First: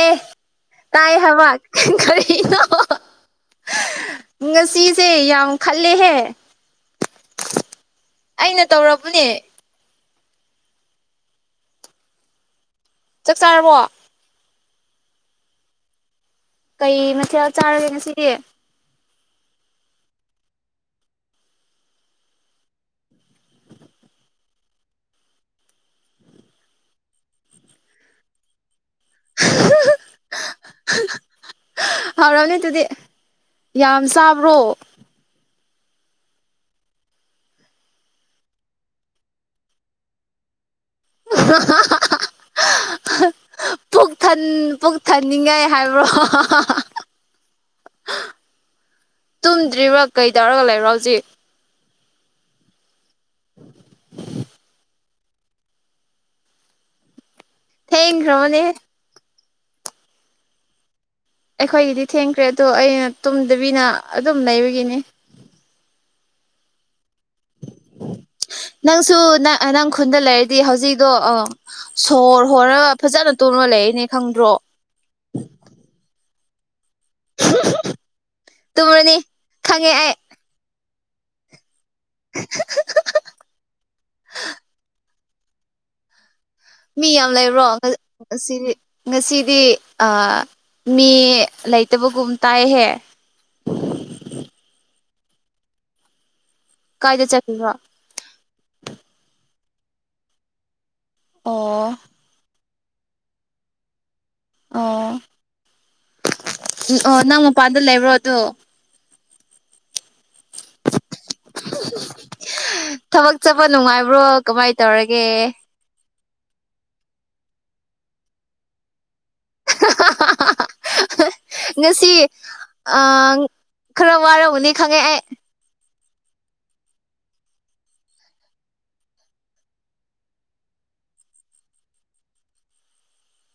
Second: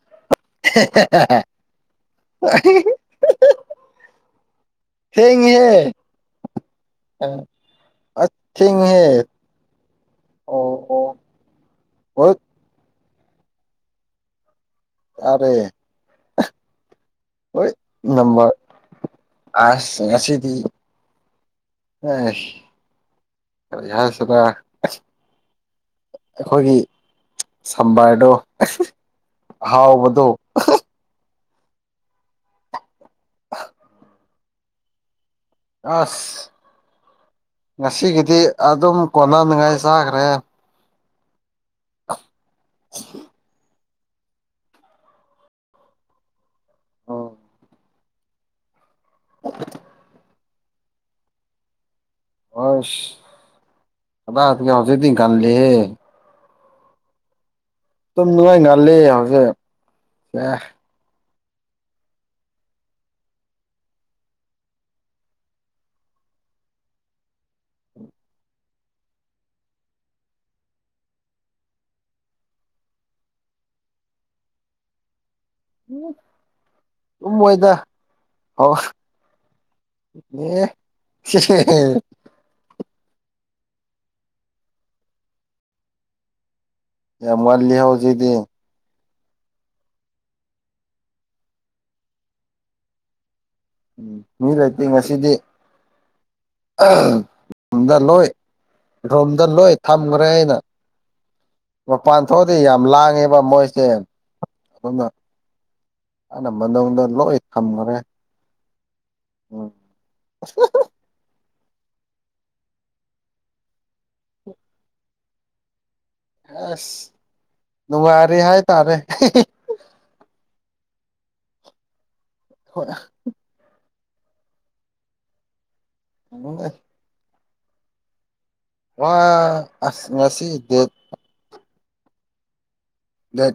ꯑꯦ ꯇꯥꯏ ꯍꯥꯏꯕ ꯀꯔꯤꯅꯣ ꯉꯁꯤꯁꯦ ꯌꯥꯝ ꯊꯦꯡꯉꯤꯍꯦ ꯈꯜꯂꯦꯍꯦ ꯑ ꯑ ꯑꯩꯅ ꯊꯦꯡꯉꯦꯍꯦ ꯇꯧꯔꯕꯅꯦ ꯑꯣ ꯑꯣ ꯍꯣꯏ ꯆꯥꯛ ꯆꯥꯔꯕꯣ ꯆꯥꯔꯦ ꯀꯩ ꯃ ꯍꯣꯏ ꯅꯝꯕꯔ ꯑꯥꯁ ꯉꯁꯤꯗꯤ ꯑꯦ ꯀꯔꯤ ꯍꯥꯏꯁꯤꯔ ꯑꯩꯈꯣꯏꯒꯤ ꯁꯝꯕꯥꯔꯗꯣ ꯑꯍꯥꯎꯕꯗꯣ ꯍꯥꯎꯔꯝꯅꯤ ꯑꯗꯨꯗꯤ ꯌꯥꯝ ꯆꯥꯕ꯭ꯔꯣ ꯑꯁ ꯉꯁꯤꯒꯤꯗꯤ ꯑꯗꯨꯝ ꯀꯣꯟꯅꯅꯤꯉꯥꯏ ꯆꯥꯈ꯭ꯔꯦ ꯍꯥ ꯍꯥ ꯍꯥ [unintelligible] ꯄꯨꯛ ꯊꯟ ꯄꯨꯛ ꯊꯟꯅꯤꯡꯉꯥꯏ ꯍꯥꯏꯕ꯭ꯔꯣ ꯎꯝ ꯇꯨꯝꯗ꯭ꯔꯤꯕ꯭ꯔꯥ ꯀꯩꯇꯧꯔꯒ ꯂꯩꯕ꯭ꯔꯣ ꯍꯧꯖꯤꯛ ꯑꯁ ꯀꯗꯥꯢꯗꯒꯤ ꯍꯧꯖꯤꯛꯇꯤ ꯉꯟꯂꯤꯍꯦ ꯇꯨꯝ ꯅꯉꯥꯏ ꯊꯦꯡꯈ꯭ꯔꯕꯅꯦ ꯉꯜꯂꯤ ꯍꯧꯖꯤꯛ ꯑꯦ ꯑꯩꯈꯣꯏꯒꯤꯗꯤ ꯊꯦꯡꯈ꯭ꯔꯦ ꯑꯗꯣ ꯑꯩꯅ ꯇꯨꯝꯗꯕꯤꯅ ꯑꯗꯨꯝ ꯂꯩꯕꯒꯤꯅꯤ ꯅꯪꯁꯨ ꯅꯪ ꯅꯪ ꯈꯨꯟꯗ ꯂꯩꯔꯗꯤ ꯍꯧꯖꯤꯛꯗꯣ ꯑꯣ ꯁꯣꯔ ꯍꯣꯔꯒ ꯐꯖꯅ ꯇꯨꯝꯃ ꯂꯩꯔꯅꯤ ꯈꯪꯗ꯭ꯔꯣ ꯇꯨꯝꯃꯣꯏꯗ ꯑꯣ ꯇꯨꯝꯔꯅꯤ ꯈꯪꯉꯦ ꯑꯩ ꯑꯦ ꯍꯦ ꯍꯦ ꯍꯦ [unintelligible] ꯃꯤꯌꯥꯝ ꯌꯥꯝ ꯂꯩꯕ꯭ꯔꯣ ꯉꯜꯂꯤ ꯉ ꯍꯧꯖꯤꯛꯇꯤ ꯉꯁꯤꯗꯤ ꯉꯁꯤꯗꯤ ꯑ ꯃꯤ ꯂꯩꯇꯕꯒꯨꯝ ꯇꯥꯏꯍꯦ ꯎꯝ ꯃꯤ ꯂꯩꯇꯦ ꯉꯁꯤꯗꯤ ꯑꯍ ꯀꯥꯏꯗ ꯆꯠꯂꯤꯔꯣ [inaudible] ꯗ ꯂꯣꯏ ꯔꯣꯝꯗ ꯂꯣꯏ ꯊꯝꯒ꯭ꯔꯦ ꯑꯩꯅ ꯑꯣ ꯃꯄꯥꯟ ꯊꯣꯛꯑꯗꯤ ꯌꯥꯝ ꯂꯥꯡꯉꯦꯕ ꯃꯣꯏꯁꯦ ꯑꯗꯨꯅ ꯑꯣ ꯑꯩꯅ ꯃꯅꯨꯡꯗ ꯂꯣꯏ ꯊꯝꯒꯔꯦ ꯇꯣ꯫ ꯎꯝ꯫ ꯊꯕꯛ ꯆꯠꯄ ꯅꯨꯡꯉꯥꯏꯕ꯭ꯔꯣ ꯀꯃꯥꯏ ꯇꯧꯔꯒꯦ꯫ ꯑꯁ ꯅꯨꯡꯉꯥꯏꯔꯤ ꯍꯥꯏꯇꯥꯔꯦ꯫ ꯍꯥ ꯍꯥ ꯍꯥ ꯉꯁꯤ ꯑ꯫ ꯈꯔ ꯋꯥꯔꯧꯒꯅꯤ ꯈꯪꯉꯦ ꯑꯩ꯫ ꯑ [unintelligible] ꯋꯥ ꯑꯁ ꯉꯁꯤ ꯗꯤ꯫ ꯗꯦꯠ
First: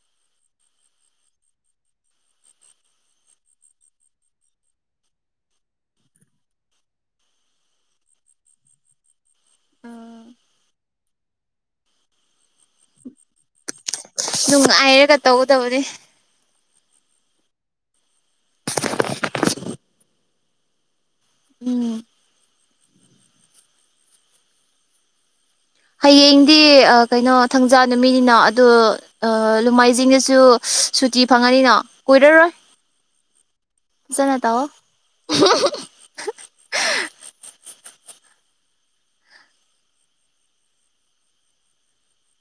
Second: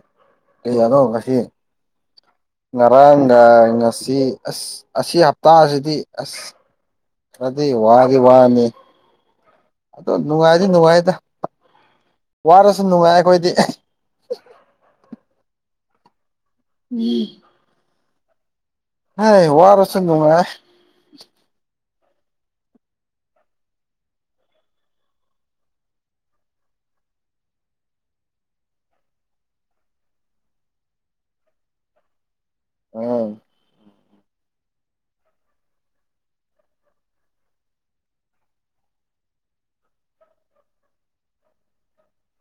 ꯀꯅꯣꯔꯣ ꯉꯁꯤ꯫ ꯉꯔꯥꯡꯒ ꯉꯁꯤ ꯑꯁ ꯑꯁꯤ ꯍꯞꯇꯥꯁꯤꯗꯤ ꯑꯁ꯫ ꯑꯗꯨ ꯋꯥꯗꯤ ꯋꯥꯅꯤ ꯑꯗꯣ ꯅꯨꯡꯉꯥꯏꯗꯤ ꯅꯨꯡꯉꯥꯏꯗ ꯋꯥꯔꯁꯨ ꯅꯨꯡꯉꯥꯏ ꯑꯩꯈꯣꯏꯗꯤ ꯅꯨꯡꯉꯥꯏꯔꯒ ꯇꯧꯒꯗꯧꯕꯅꯤ ꯎꯝ [unintelligible] ꯑꯦ ꯋꯥꯔꯁꯨ ꯅꯨꯪꯉꯥꯏ ꯎꯝ ꯍꯌꯦꯡꯗꯤ ꯀꯩꯅꯣ ꯊꯪꯖꯥ ꯅꯨꯃꯤꯠꯅꯤꯅ ꯑꯗꯨ ꯂꯨꯝꯃꯥꯏꯖꯤꯡꯗꯁꯨ ꯁꯨꯇꯤ ꯐꯪꯉꯅꯤꯅ ꯀꯨꯏꯔꯔꯣꯏ ꯎꯝ ꯐꯖꯟꯅꯥ ꯇꯧ [unintelligible]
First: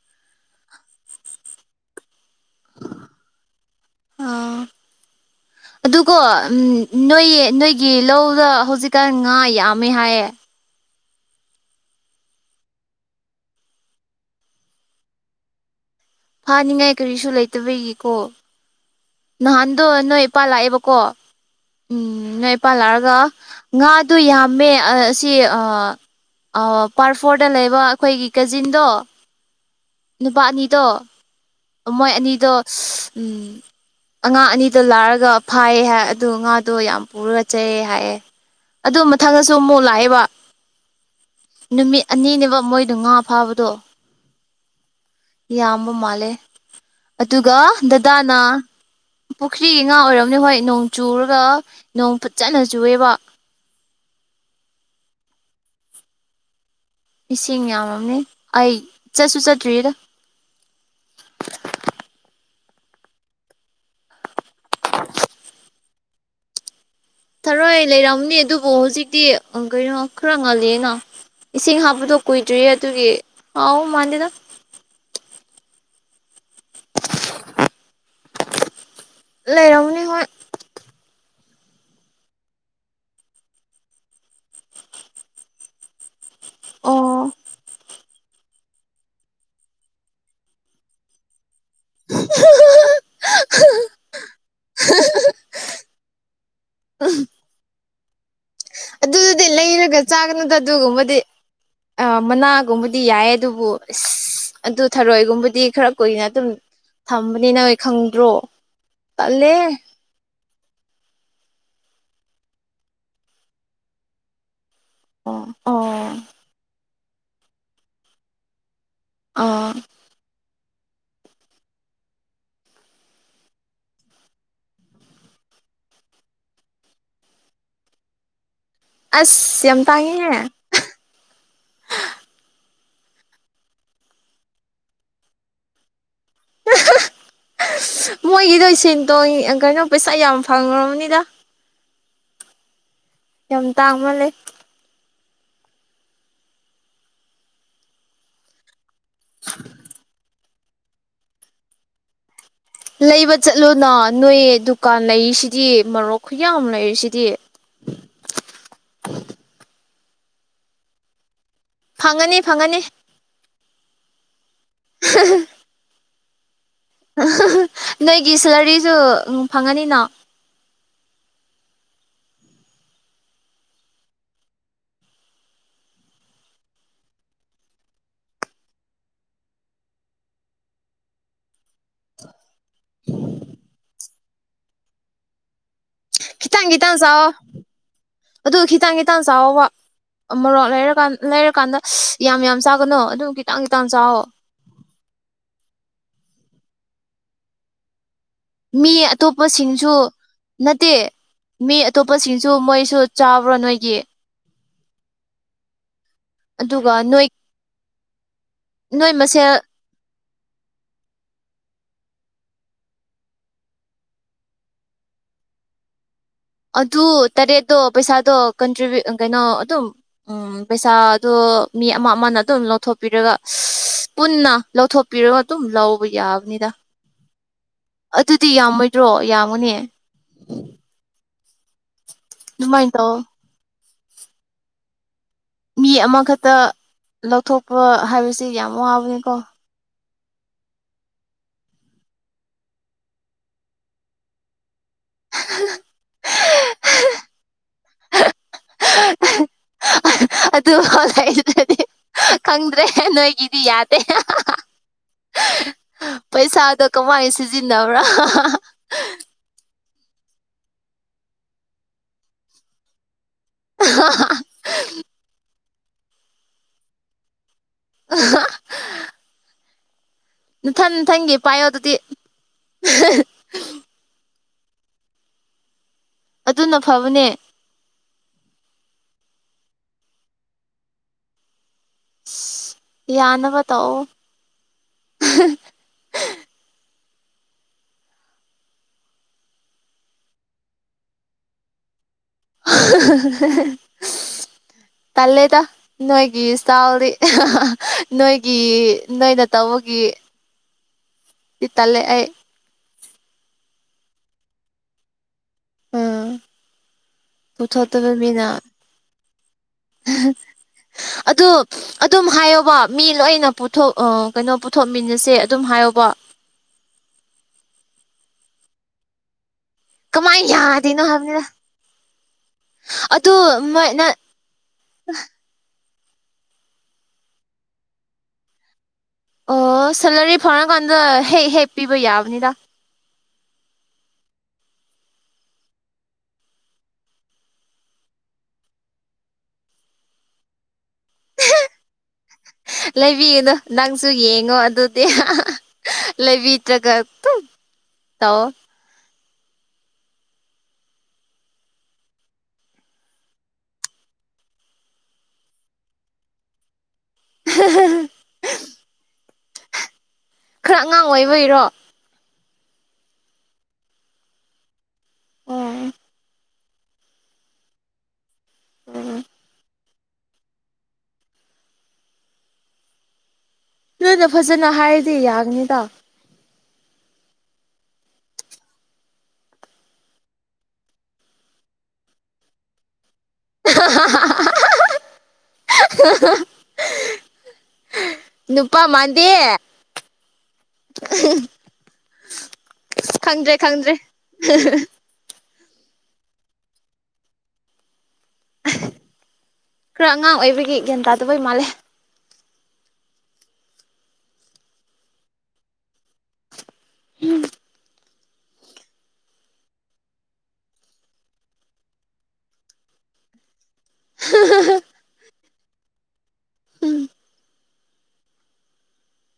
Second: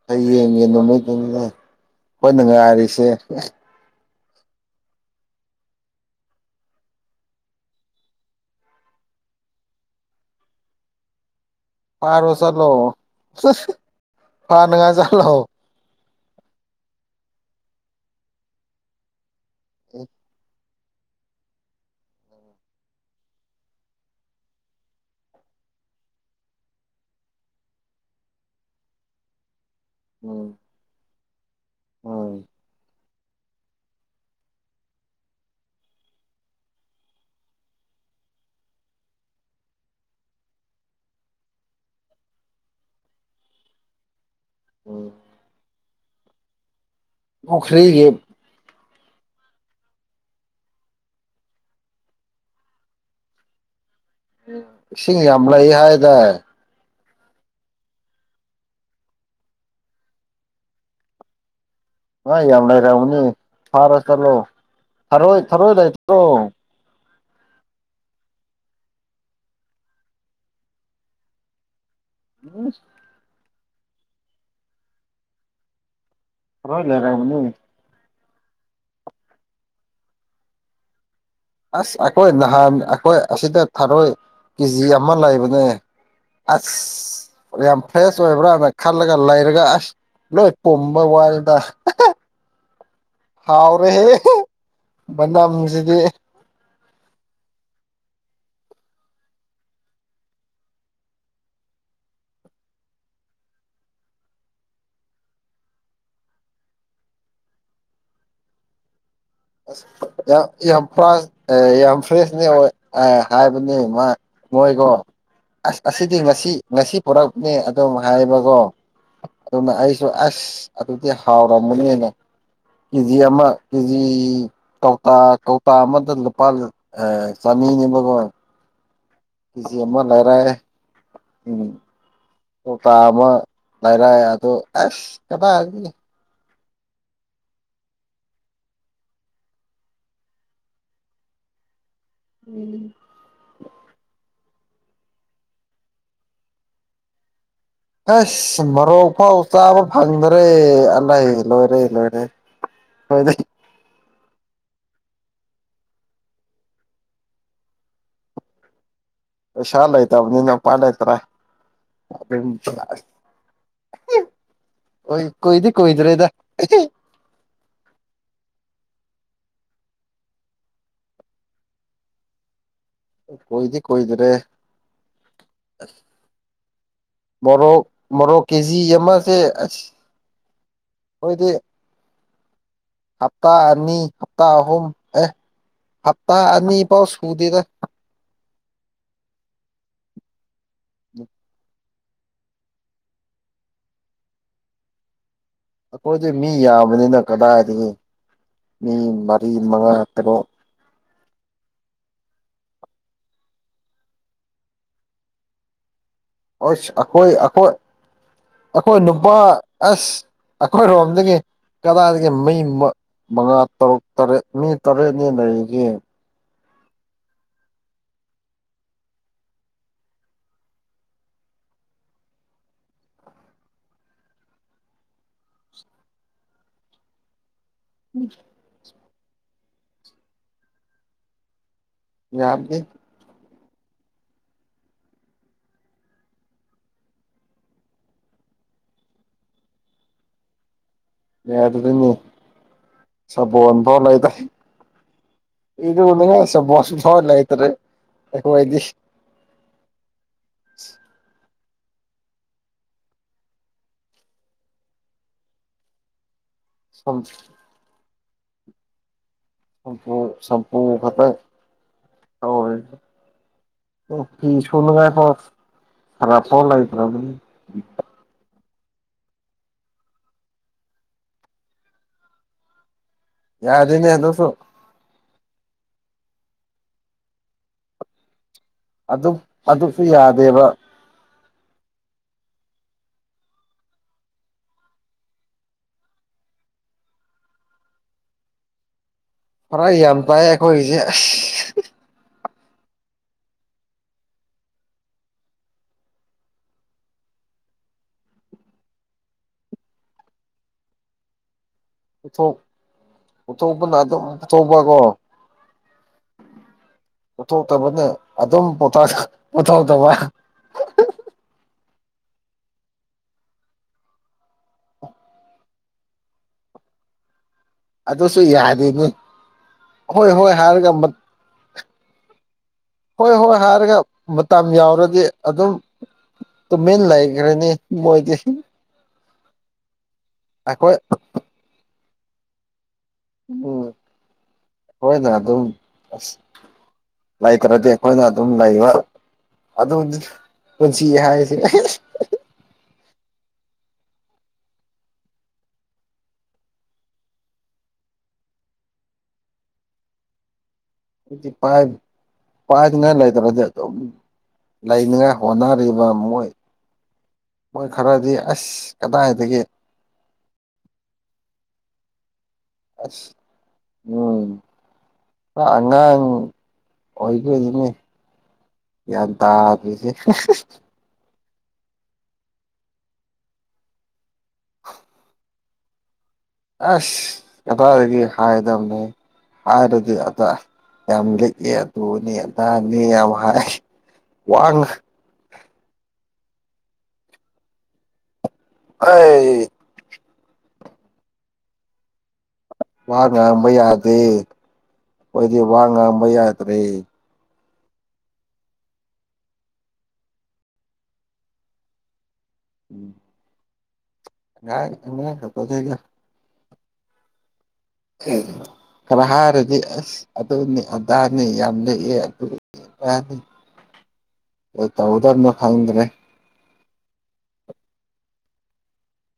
ꯍ ꯌꯦꯡꯒꯤ ꯅꯨꯃꯤꯠꯅꯤ ꯑꯩꯈꯣꯏꯅ ꯉꯥꯏꯔꯤꯁꯦ ꯑꯣ ꯑꯗꯨꯀꯣ ꯎ ꯅꯣꯏ ꯅꯣꯏꯒꯤ ꯂꯧꯗ ꯍꯧꯖꯤꯛꯀꯥꯟ ꯉꯥ ꯌꯥꯝꯃꯦ ꯍꯥꯏꯌꯦ ꯄꯥꯔꯣ ꯆꯠꯂꯣ ꯐꯥꯅꯉꯥꯏ ꯆꯠꯂꯣ ꯐꯅꯤꯡꯉꯥꯏ ꯀꯔꯤꯁꯨ ꯂꯩꯇꯕꯒꯤꯀꯣ ꯅꯍꯥꯟꯗꯣ ꯅꯣꯏ ꯏꯄꯥ ꯂꯥꯛꯑꯦꯕꯀꯣ ꯎꯝ ꯅꯣꯏ ꯏꯄꯥꯜ ꯂꯥꯛꯑꯒ ꯉꯥꯗꯣ ꯌꯥꯝꯃꯦ ꯑꯁꯤ ꯄꯥꯔ ꯐꯣꯔꯗ ꯂꯩꯕ ꯑꯩꯈꯣꯏꯒꯤ ꯀꯖꯤꯟꯗꯣ ꯅꯨꯄꯥ ꯎꯝ ꯑꯅꯤꯗꯣ ꯃꯣꯏ ꯎꯝ ꯑꯅꯤꯗꯣ ꯎꯝ ꯑꯉꯥ ꯑꯅꯤꯗꯣ ꯂꯥꯛꯑꯒ ꯐꯥꯏꯌꯦ ꯑꯗꯨ ꯉꯥꯗꯣ ꯌꯥꯝ ꯄꯨꯔꯒ ꯆꯩꯑ ꯍꯥꯏꯌꯦ ꯑꯗꯨ ꯃꯊꯡꯗꯁꯨ ꯃꯨꯛ ꯂꯥꯛꯑꯦꯕ ꯅꯨꯃꯤꯠ ꯑꯅꯤꯅꯦꯕ ꯃꯣꯏꯗꯣ ꯉꯥ ꯐꯥꯕꯗꯣ ꯎꯝ ꯌꯥꯝꯕ ꯃꯥꯜꯂꯦ ꯑꯗꯨꯒ ꯄꯨꯈ꯭ꯔꯤꯒꯤ ꯗꯗꯥꯅ ꯄꯨꯈ꯭ꯔꯤꯒꯤ ꯉꯥ ꯑꯣꯏꯔꯕꯅꯦ ꯍꯣꯏ ꯅꯣꯡ ꯆꯨꯔꯒ ꯅꯣꯡ ꯐꯠꯖꯅ ꯆꯨꯑꯦꯕ ꯏꯁꯤꯡ ꯌꯥꯝ ꯂꯩ ꯍꯥꯏꯗꯥꯏ ꯏꯁꯤꯡ ꯌꯥꯝꯃꯝꯅꯦ ꯑꯩ ꯆꯠꯁꯨ ꯆꯠꯇ꯭ꯔꯤꯗ ꯍꯣꯏ ꯌꯥꯝ ꯂꯩꯥꯏꯔꯕꯅꯤ ꯐꯥꯔꯣ ꯆꯠꯂꯣ ꯊꯔꯣꯏ ꯊꯔꯣꯏ ꯂꯩꯇꯔꯣ ꯊꯔꯣꯏ ꯂꯩꯔꯝꯅꯤ ꯑꯗꯨꯕꯨ ꯍꯧꯖꯤꯛꯇꯤ ꯀꯩꯅꯣ ꯈꯔ ꯉꯜꯂꯤꯅ ꯏꯁꯤꯡ ꯍꯥꯞꯄꯗꯨ ꯀꯨꯏꯗꯤꯌꯦ ꯎꯝ ꯑꯗꯨꯒꯤ [unintelligible] ꯃꯥꯟꯗꯦꯗ ꯊꯔꯣꯏ ꯂꯩꯔꯕꯅꯤ ꯂꯩꯔꯃꯅꯤ ꯍꯣꯏ ꯑꯁ ꯑꯩꯈꯣꯏ ꯅꯍꯥꯟ ꯑꯩꯈꯣꯏ ꯑꯁꯤꯗ ꯊꯥꯔꯣꯏ ꯀꯦꯖꯤ ꯑꯃ ꯂꯩꯕꯅꯦ ꯑꯁ ꯑꯣ ꯐꯅꯌꯥꯝ ꯐ꯭ꯔꯦꯁ ꯑꯣꯏꯕ꯭ꯔꯅ ꯈꯜꯂꯒ ꯂꯩꯔꯒ ꯑꯁ ꯂꯣꯏ ꯄꯨꯝꯕ ꯋꯥꯅꯦꯗ [unintelligible] ꯍꯥꯎꯔꯦꯍꯦ ꯃꯅꯝꯖꯤꯗꯤ [unintelligible] ꯑꯗꯨꯗꯨꯗꯤ ꯂꯩꯔꯒ ꯆꯥꯒꯅꯨꯗ ꯑꯗꯨꯒꯨꯝꯕꯗꯤ ꯑ ꯃꯅꯥꯒꯨꯝꯕꯗꯤ ꯌꯥꯏꯌꯦ ꯑꯗꯨꯕꯨ ꯑꯁ ꯑꯗꯨ ꯊꯔꯣꯏꯒꯨꯝꯕꯗꯤ ꯈꯔ ꯀꯨꯏꯅ ꯑꯗꯨꯝ ꯊꯝꯕꯅꯤꯅ ꯍꯣꯏ ꯈꯪꯗ꯭ꯔꯣ ꯇꯥꯜꯂꯦ ꯌꯥꯝ ꯌꯥꯝ ꯐ꯭ꯔ ꯌꯥꯝ ꯐ꯭ꯔꯦꯁꯅꯦ ꯍꯥꯏꯕꯅꯦ ꯃꯥ ꯃꯣꯏ ꯀꯣ ꯑꯣ ꯑꯁ ꯑꯣ ꯑꯁꯤꯗꯤ ꯉꯁꯤ ꯉꯁꯤ ꯄꯨꯔꯛꯅꯦ ꯑꯗꯨꯝ ꯍꯥꯏꯕꯀꯣ ꯑꯥ ꯑꯗꯨꯅ ꯑꯩ ꯁ ꯑꯁ ꯑꯗꯨꯗꯤ ꯍꯥꯎꯔꯝꯃꯅꯤꯅ ꯀꯦꯖꯤ ꯑꯃ ꯀꯦꯖꯤ ꯀꯧꯇꯥ ꯀꯧꯇꯥ ꯑꯃꯗ ꯂꯨꯄꯥ ꯆꯥꯅꯤ ꯅꯤꯕꯀꫭ ꯑꯁ ꯀꯤꯖꯤ ꯌꯥꯝ ꯑꯃ ꯂꯩꯔ ꯇꯥꯡꯉꯦꯍꯦ ꯎꯝ ꯀꯧꯇꯥ ꯑꯃ ꯂꯩꯥꯏꯔꯥꯏ ꯑꯗꯣ ꯑꯁ ꯀꯗꯥꯒꯤ ꯃꯣꯏꯒꯤꯗꯣ ꯁꯦꯟꯇꯣꯡ ꯀꯩꯅꯣ ꯄꯩꯁꯥ ꯌꯥꯝ ꯐꯪ꯭ꯔꯕꯅꯤꯗ ꯎꯝ ꯌꯥꯝ ꯇꯥꯡꯃꯜꯂ ꯑꯁ ꯃꯔꯣꯛ ꯐꯥꯎ ꯆꯥꯕ ꯐꯪꯗꯔꯦ ꯑꯂ ꯂꯣꯏꯔꯦ ꯂꯣꯏꯔꯦ ꯂꯩꯕ ꯑꯩꯈꯣꯏꯗꯤ ꯆꯠꯂꯨꯅ ꯅꯣꯏ ꯗꯨꯀꯥꯟ ꯂꯩꯔꯤꯁꯤꯗꯤ ꯃꯔꯣꯛ ꯈꯨꯌꯥꯝ ꯂꯩꯔꯤꯁꯤꯗꯤ ꯄꯩꯁꯥ ꯂꯩꯇꯕꯅꯤꯅ ꯎꯄꯥꯏ ꯂꯩꯇ꯭ꯔꯦ ꯐꯪꯒꯅꯤ ꯐꯪꯒꯅꯤ ꯀꯣꯏꯗꯤ ꯀꯨꯏꯗꯔꯤꯗ ꯅꯣꯏꯒꯤ ꯁꯦꯂꯔꯤꯁꯨ ꯐꯪꯉꯅꯤꯅꯣ ꯀꯨꯏꯗꯤ ꯀꯣꯏꯗ꯭ꯔꯦ ꯃꯔꯣꯛ ꯃꯔꯣꯛ ꯀꯦꯖꯤ ꯑꯃꯁꯦ ꯍꯣꯏꯗꯤ ꯍꯞꯇꯥ ꯑꯅꯤ ꯍꯞꯇꯥ ꯑꯍꯨꯝ ꯑꯦ ꯍꯞꯇꯥ ꯈꯤꯇꯪ ꯈꯤꯇꯪ ꯑꯅꯤꯐꯥꯎ ꯆꯥꯎꯋꯣ ꯁꯨꯗꯦꯔꯦ ꯑꯗꯨ ꯈꯤꯇꯪꯒꯤ ꯇꯥꯡ ꯆꯥꯎꯕ ꯑꯃꯔꯣ ꯂꯩꯔꯀꯥꯟ ꯂꯩꯔꯀꯥꯟꯗ ꯌꯥꯝ ꯌꯥꯝ ꯆꯥꯒꯅꯣ ꯑꯗꯨꯝ ꯈꯤꯇꯪ ꯈꯤꯇꯪ ꯆꯑꯣ ꯑꯩꯈꯣꯏꯗꯤ ꯃꯤ ꯌꯥꯝꯕꯅꯤꯅ ꯀꯗꯥꯏꯗꯒꯤ ꯃꯤ ꯃꯔꯤ ꯃꯉꯥ ꯀꯩꯅꯣ ꯅꯠꯇꯦ ꯃꯤ ꯑꯇꯣꯞꯄꯁꯤꯡꯁꯨ ꯃꯣꯏꯁꯨ ꯆꯥꯕ꯭ꯔꯣ ꯅꯣꯏꯒꯤ ꯑꯁ ꯑꯗꯨꯒ ꯅꯣꯏ ꯑꯩꯈꯣꯏ ꯑꯩꯈꯣꯏ ꯑꯩꯈꯣꯏ ꯅꯣꯏ ꯅꯨꯄꯥ ꯃꯁꯦꯜ ꯑꯁ ꯑꯩꯈꯣꯏ ꯔꯣꯝꯗꯒꯤ ꯀꯗꯥꯏꯗꯒꯤ ꯃꯩ ꯃꯉꯥ ꯇꯔꯨꯛ ꯇꯔꯦꯠ ꯃꯤ ꯇꯔꯦꯠꯅꯤ ꯂꯩꯒꯦ ꯑꯗꯨ ꯇꯔꯦꯠꯇꯣ ꯄꯩꯁꯥꯗꯣ ꯀꯟꯇ꯭ꯔꯤꯕꯨ ꯀꯩꯅꯣ ꯑꯗꯨꯝ ꯎꯝ ꯄꯩꯁꯥꯗꯣ ꯃꯤ ꯑꯃ ꯑꯃꯅ ꯑꯗꯨꯝ ꯂꯧꯊꯣꯛꯄꯤꯔꯒ ꯄꯨꯟꯅ ꯂꯧꯊꯣꯛ ꯄꯤꯔꯒ ꯑꯗꯨꯝ ꯂꯧꯕ ꯌꯥꯕꯅꯤꯗ ꯑꯗꯨꯗꯤ ꯌꯥꯝꯃꯣꯏꯗ꯭ꯔꯣ ꯌꯥꯝꯃꯨꯅꯦ ꯌꯥꯝꯗꯦ ꯑꯗꯨꯃꯥꯏ ꯇꯧ ꯃꯤ ꯑꯃꯈꯛꯇ ꯂꯧꯊꯣꯛꯄ ꯍꯥꯏꯕꯁꯤ ꯌꯥꯝ ꯋꯥꯕꯅꯤꯀꯣ ꯌꯥ ꯑꯗꯨꯗꯤꯅꯤ ꯆꯕꯣꯟꯕ ꯂꯩꯗꯥ ꯏꯔꯨ ꯅꯤꯡ ꯉꯥꯏ ꯁꯥꯄꫭꯜ ꯐꯥꯎꯂꯩ ꯇꯔꯦ ꯏꯈꫭꯏꯗꯤ [unintelligible] ꯑꯗꯨ ꯍꯂꯛꯗꯨꯗꯤ ꯈꯪꯗ꯭ꯔꯦ ꯅꯣꯏꯒꯤꯗꯤ ꯌꯥꯗꯦ ꯄꯩꯁꯥꯗꯣ ꯀꯃꯥꯏꯅ ꯁꯝꯄꯨ ꯁꯤꯖꯤꯟꯅꯕ꯭ꯔꯥ ꯁꯄꯨ ꯁꯝꯄꯨ ꯐꯠꯇ ꯁꯨꯅꯤꯉꯥꯏ ꯁꯔꯞ ꯐꯥꯎ ꯂꯧꯇꯔꯕꯅꯤꯅ [unintelligible] ꯅꯊꯟ ꯅꯊꯟꯒꯤ ꯄꯥꯏꯌꫭ ꯑꯗꯨꯗꯤ ꯌꯥꯗꯅꯦ ꯑꯗꯨꯁꯨ ꯑꯗꯨꯅ ꯐꯕꯅꯦ ꯑꯗꯨ ꯑꯗꯨꯁꯨ ꯌꯥꯗꯦꯕ ꯑ ꯌꯥꯅꯕ ꯇꯧꯑꯣ ꯐꯔꯥ ꯌꯥꯝ ꯇꯥꯏ ꯑꯩꯈꯣꯏꯒꯤꯁꯦ ꯑꯁ ꯇꯂꯦꯗ ꯅꯣꯏꯒꯤ ꯏꯁꯇꯥꯥꯎꯜꯂꯤ ꯅꯣꯏꯒꯤ ꯅꯣꯏꯅ ꯇꯧꯕꯒꯤ ꯏꯠꯇꯂꯦ ꯎꯊꯣꯛꯄꯅ ꯑꯗꯨꯝ ꯄꯨꯊꯣꯛꯄꯀꯣ ꯎꯝ ꯄꯨꯊꯣꯛꯇꯕꯅꯦ ꯄꯨꯊꯣꯛꯇꯕ ꯃꯤꯅ ꯑꯗꯨꯝ ꯄꯣꯊꯣꯛꯇꯕ ꯑꯗꯨꯗꯣ ꯑꯗꯨꯝ ꯍꯥꯏꯌꯣꯕ ꯃꯤ ꯂꯣꯏꯅ ꯄꯨꯊꯣꯛ ꯑ ꯀꯩꯅꯣ ꯄꯨꯊꯣꯛꯃꯤꯟꯅꯁꯦ ꯑꯗꯨꯝ ꯍꯥꯏꯌꯣꯕ ꯑꯗꯨꯁꯨ ꯌꯥꯔꯤꯅꯤ ꯍꯣꯏ ꯀꯃꯥꯏꯅ ꯍꯣꯏ ꯍꯥꯏꯔꯒ ꯌꯥꯗꯣꯏꯅꯣ ꯍꯥꯏꯕꯅꯤꯅ ꯍꯣꯏ ꯑꯗꯨ ꯍꯣꯏ ꯍꯥꯏꯔꯒ ꯃꯣꯏꯅ ꯃꯇꯝ ꯌꯥꯎꯔꯗꯤ ꯑꯗꯨꯝ ꯇꯨꯃꯤꯟ ꯂꯩꯈ꯭ꯔꯅꯤ ꯃꯣꯏꯗꯤ ꯑꯣ ꯁꯦꯂꯔꯤ ꯑꯩꯈꯣꯏ ꯐꯥꯔꯀꯥꯟꯗ ꯍꯦꯛ ꯍꯦꯛ ꯄꯤꯕ ꯌꯥꯕꯅꯤꯗ ꯎꯝ ꯍꯣꯏꯅ ꯑꯗꯨꯝ ꯑꯁ ꯂꯩꯈ꯭ꯔꯗꯤ ꯑꯩꯈꯣꯏꯅ ꯑꯗꯨꯝ ꯂꯩꯕ ꯑꯗꯨꯝ ꯄꯨꯟꯁꯤ ꯍꯥꯏꯁꯤꯅꯦ ꯂꯩꯕꯤꯒꯅꯣ ꯅꯪꯁꯨ ꯌꯦꯡꯉꯣ ꯑꯗꯨꯗꯤ ꯂꯩꯕꯤꯇ꯭ꯔꯒ ꯇꯣꯛ ꯇꯧꯑꯣ ꯇꯣꯇꯤ ꯄꯥꯏꯞ ꯄꯥꯏꯗꯅꯥ ꯂꯩꯗꯕꯗꯤ ꯑꯗꯨꯝ ꯂꯩꯅꯉꯥꯏ ꯍꯣꯠꯅꯔꯤꯕ ꯃꯣꯏ ꯃꯣꯏ [unintelligible] ꯈꯔꯗꯤ ꯑꯁ ꯀꯗꯥꯏꯗꯒꯤ ꯈꯔ ꯑꯉꯥꯡ ꯑꯣꯏꯏꯕꯩꯔꯣ ꯑꯁ ꯎꯝ ꯑꯣ ꯑꯉꯥꯡ ꯑꯣꯏꯕꯒꯤꯅꯦ ꯒꯌꯥꯟ ꯇꯥꯗꯔꯤꯖꯦ ꯅꯣꯏꯅ ꯐꯖꯅ ꯍꯥꯏꯔꯗꯤ ꯌꯥꯒꯅꯤꯗ ꯑꯁ ꯀꯗꯥꯏꯗꯒꯤ ꯍꯥꯏꯗꯕꯅꯣ ꯍꯥꯏꯗꯗꯤ ꯑꯗꯥ ꯌꯥꯝ ꯂꯩꯇꯦ ꯑꯗꯨꯅꯤ ꯑꯗꯥꯅꯤ ꯌꯥꯝ ꯍꯥꯏ ꯑꯥꯏꯁ ꯋꯥꯡ [unintelligible] ꯅꯨꯄꯥ ꯃꯥꯟꯗꯦ ꯑꯩ ꯋꯥ ꯈꯪꯗ꯭ꯔꯦ ꯉꯥꯡꯕ ꯈꯪꯗ꯭ꯔꯦ ꯌꯥꯗꯦ ꯈꯣꯏꯗꯤ ꯋꯥ ꯉꯥꯡꯕ ꯌꯥꯗ꯭ꯔꯦ ꯈꯔ ꯑꯉꯥꯡ ꯑꯣꯏꯕꯒꯤ ꯒ꯭ꯌꯥꯟ ꯇꯗꯕꯩ ꯃꯥꯜꯂꯦ ꯎꯝ ꯉꯥꯡ ꯑꯉꯥꯡ ꯈꯪꯄꯣꯇꯦꯗ ꯍꯨꯝ ꯈꯔ ꯍꯥꯏꯔꯣꯗꯤ ꯑꯁ ꯑꯗꯨꯅꯤ ꯑꯗꯥꯅꯤ ꯌꯥꯝ ꯂꯤꯛꯑꯦ ꯑꯗꯨ ꯈꯣꯏ ꯇꯧꯍꯧꯗꯕꯅꯤꯅ ꯈꯪꯗ꯭ꯔꯦ ꯎꯝ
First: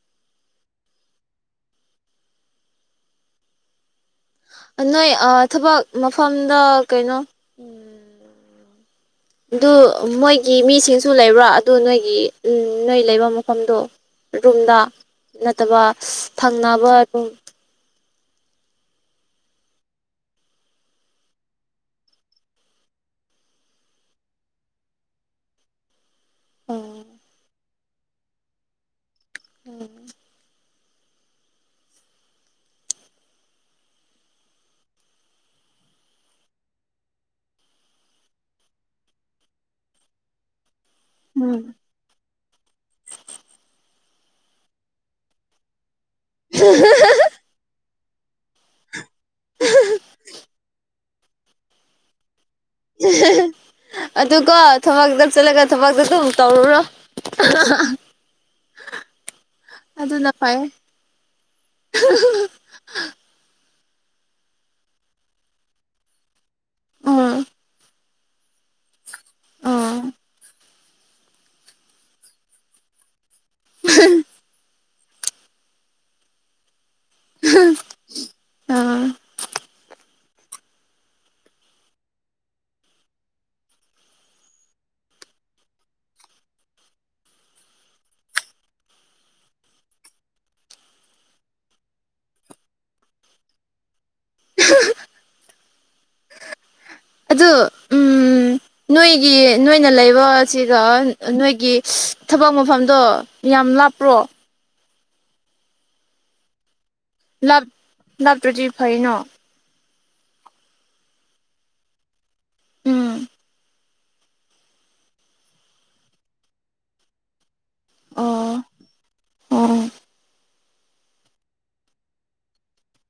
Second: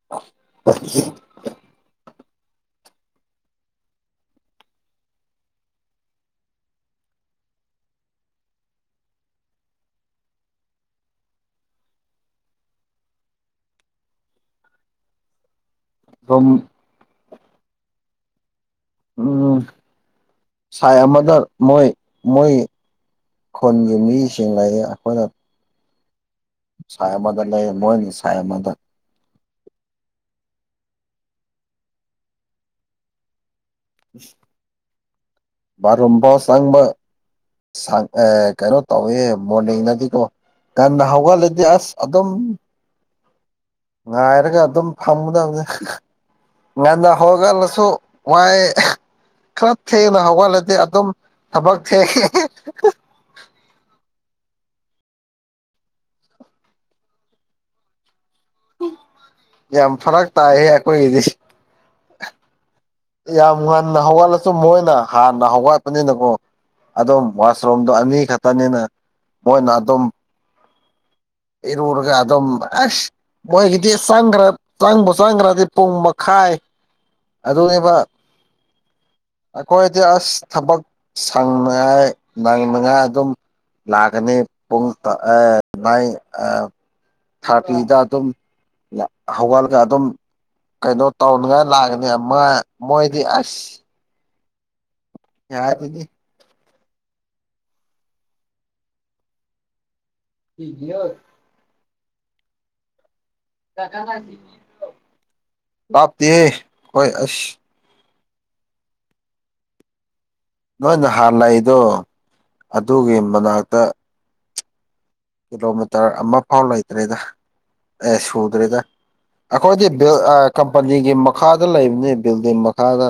[unintelligible] ꯅꯣꯏ ꯑ ꯊꯕꯛ ꯃꯐꯝꯗ ꯀꯩꯅꯣ ꯎꯝ ꯑꯗꯨ ꯃꯣꯏꯒꯤ ꯃꯤꯁꯤꯡꯁꯨ ꯂꯩꯕ꯭ꯔꯥ ꯑꯗꯨ ꯅꯣꯏꯒꯤ ꯅꯣꯏ ꯂꯩꯕ ꯃꯐꯝꯗꯣ ꯑꯗꯣꯝꯗ ꯅꯠꯇꯕ ꯊꯪꯅꯕ ꯑꯗꯨꯝ ꯎꯝ ꯁꯥꯏ ꯑꯃꯗ ꯃꯣꯏ ꯃꯣꯏ ꯈꯨꯟꯒꯤ ꯃꯤꯁꯤꯡ ꯂꯩꯌꯦ ꯑꯈꯣꯏꯅ ꯁꯥꯏ ꯎꯝ ꯑꯃꯗ ꯂꯩꯌꯦ ꯃꯣꯏꯅ ꯁꯥꯏ ꯑꯃꯗ ꯎꯝ ꯏꯁ ꯕꯔꯨꯝꯕꯧ ꯆꯪꯕ ꯁꯪ ꯑꯦ ꯀꯩꯅꯣ ꯇꯧꯋꯦ ꯃꯣꯔꯅꯤꯡꯅꯗꯤꯀꯣ ꯉꯟꯅ ꯍꯧꯒꯠꯂꯗꯤ ꯑꯁ ꯑꯗꯨꯝ ꯉꯥꯏꯔꯒ ꯑꯗꯨꯝ ꯐꯝꯒꯗꯕꯅꯤ ꯉꯟꯅ ꯍꯧꯒꯠꯂꯁꯨ ꯋꯥꯏꯌꯦ ꯈꯔ ꯊꯦꯡꯅ ꯍꯧꯒꯠꯂꯗꯤ ꯑꯗꯨꯝ ꯊꯕꯛ ꯊꯦꯡꯉꯦ [unintelligible] ꯑꯗꯨ ꯀꯣ ꯊꯕꯥꯛ ꯂꯧ ꯆꯠꯂꯒ ꯊꯕꯛꯇꯨ ꯑꯗꯨꯝ ꯇꯧꯔꯨꯔꯣ ꯌꯥꯝ ꯐꯥꯔꯛ ꯑꯗꯨꯅ ꯐꯩ ꯇꯥꯏꯌꯦ ꯑꯩꯈꯣꯏꯒꯤꯗꯤ [inaudible] ꯌꯥꯝ ꯉꯟꯅ ꯍꯧꯒꯠꯂꯁꯨ ꯃꯣꯏꯅ ꯍꯥꯟꯅ ꯍꯧꯒꯠꯄꯅꯤꯅꯀꯣ ꯑꯗꯨꯝ ꯎꯝ ꯋꯥꯁꯔꯨꯝꯗꯣ ꯑꯅꯤ ꯈꯛꯇꯅꯤꯅ ꯃꯣꯏꯅ ꯑꯥ ꯑꯗꯨꯝ ꯏꯔꯨꯔꯒ ꯑꯗꯨꯝ ꯑꯁ ꯃꯣꯏꯒꯤꯗꯤ ꯆꯪꯗꯔꯦ ꯆꯪꯕ ꯆꯪꯒ꯭ꯔꯗꯤ ꯄꯨꯡ ꯃꯈꯥꯏ ꯑꯗꯨꯅꯦꯕ ꯑꯥꯝ ꯑꯩꯈꯣꯏꯗꯤ ꯑꯁ ꯊꯕꯛ ꯁꯪꯅꯉꯥꯏ ꯅꯪꯅꯉꯥꯏ ꯑꯗꯨꯝ ꯂꯥꯛꯀꯅꯤ ꯄꯨꯡ ꯇꯣ ꯑꯥꯏ ꯃꯥꯏ ꯑꯝ ꯊꯥꯔꯇꯤꯗ ꯑꯗꯨꯝ ꯌꯥ ꯍꯧꯒꯠꯂꯒ ꯑꯗꯨꯝ ꯀꯩꯅꯣ ꯇꯧꯅꯤꯡꯉꯥꯏ ꯂꯥꯛꯀꯅꯤ ꯃꯥꯏ ꯃꯣꯏꯗꯤ ꯑꯁ [inaudible] ꯌꯥꯔꯗꯤꯗꯤ [inaudible] ꯑꯗꯨ ꯎꯝ ꯅꯣꯏꯒꯤ ꯅꯣꯏꯅ ꯂꯩꯕ ꯁꯤꯒ ꯅꯣꯏꯒꯤ ꯊꯕꯛ ꯃꯐꯝꯗꯣ ꯌꯥꯝ ꯞ ꯇ ꯂꯥꯞꯄ꯭ꯔꯣ ꯍꯣꯏ [inaudible] ꯂꯞ ꯂꯞꯇ꯭ꯔꯥꯗꯤ ꯐꯩꯅ ꯅꯣꯏꯅ ꯍꯥꯟꯅ ꯂꯥꯛꯕꯗꯣ ꯎꯝ ꯑꯗꯨꯒꯤ ꯃꯅꯥꯛꯇ ꯀꯤꯂꯣꯃꯤꯇꯔ ꯑꯃ ꯐꯥꯎ ꯂꯩꯇ꯭ꯔꯦꯗ ꯑꯦ ꯑꯣ ꯁꯨꯗ꯭ꯔꯦꯗ ꯑꯣ ꯑꯩꯈꯣꯏꯗꯤ ꯀꯝꯄꯅꯤꯒꯤ ꯃꯈꯥꯗ ꯂꯩꯕꯅꯤ ꯕꯤꯜꯗꯤꯡ ꯃꯈꯥꯗ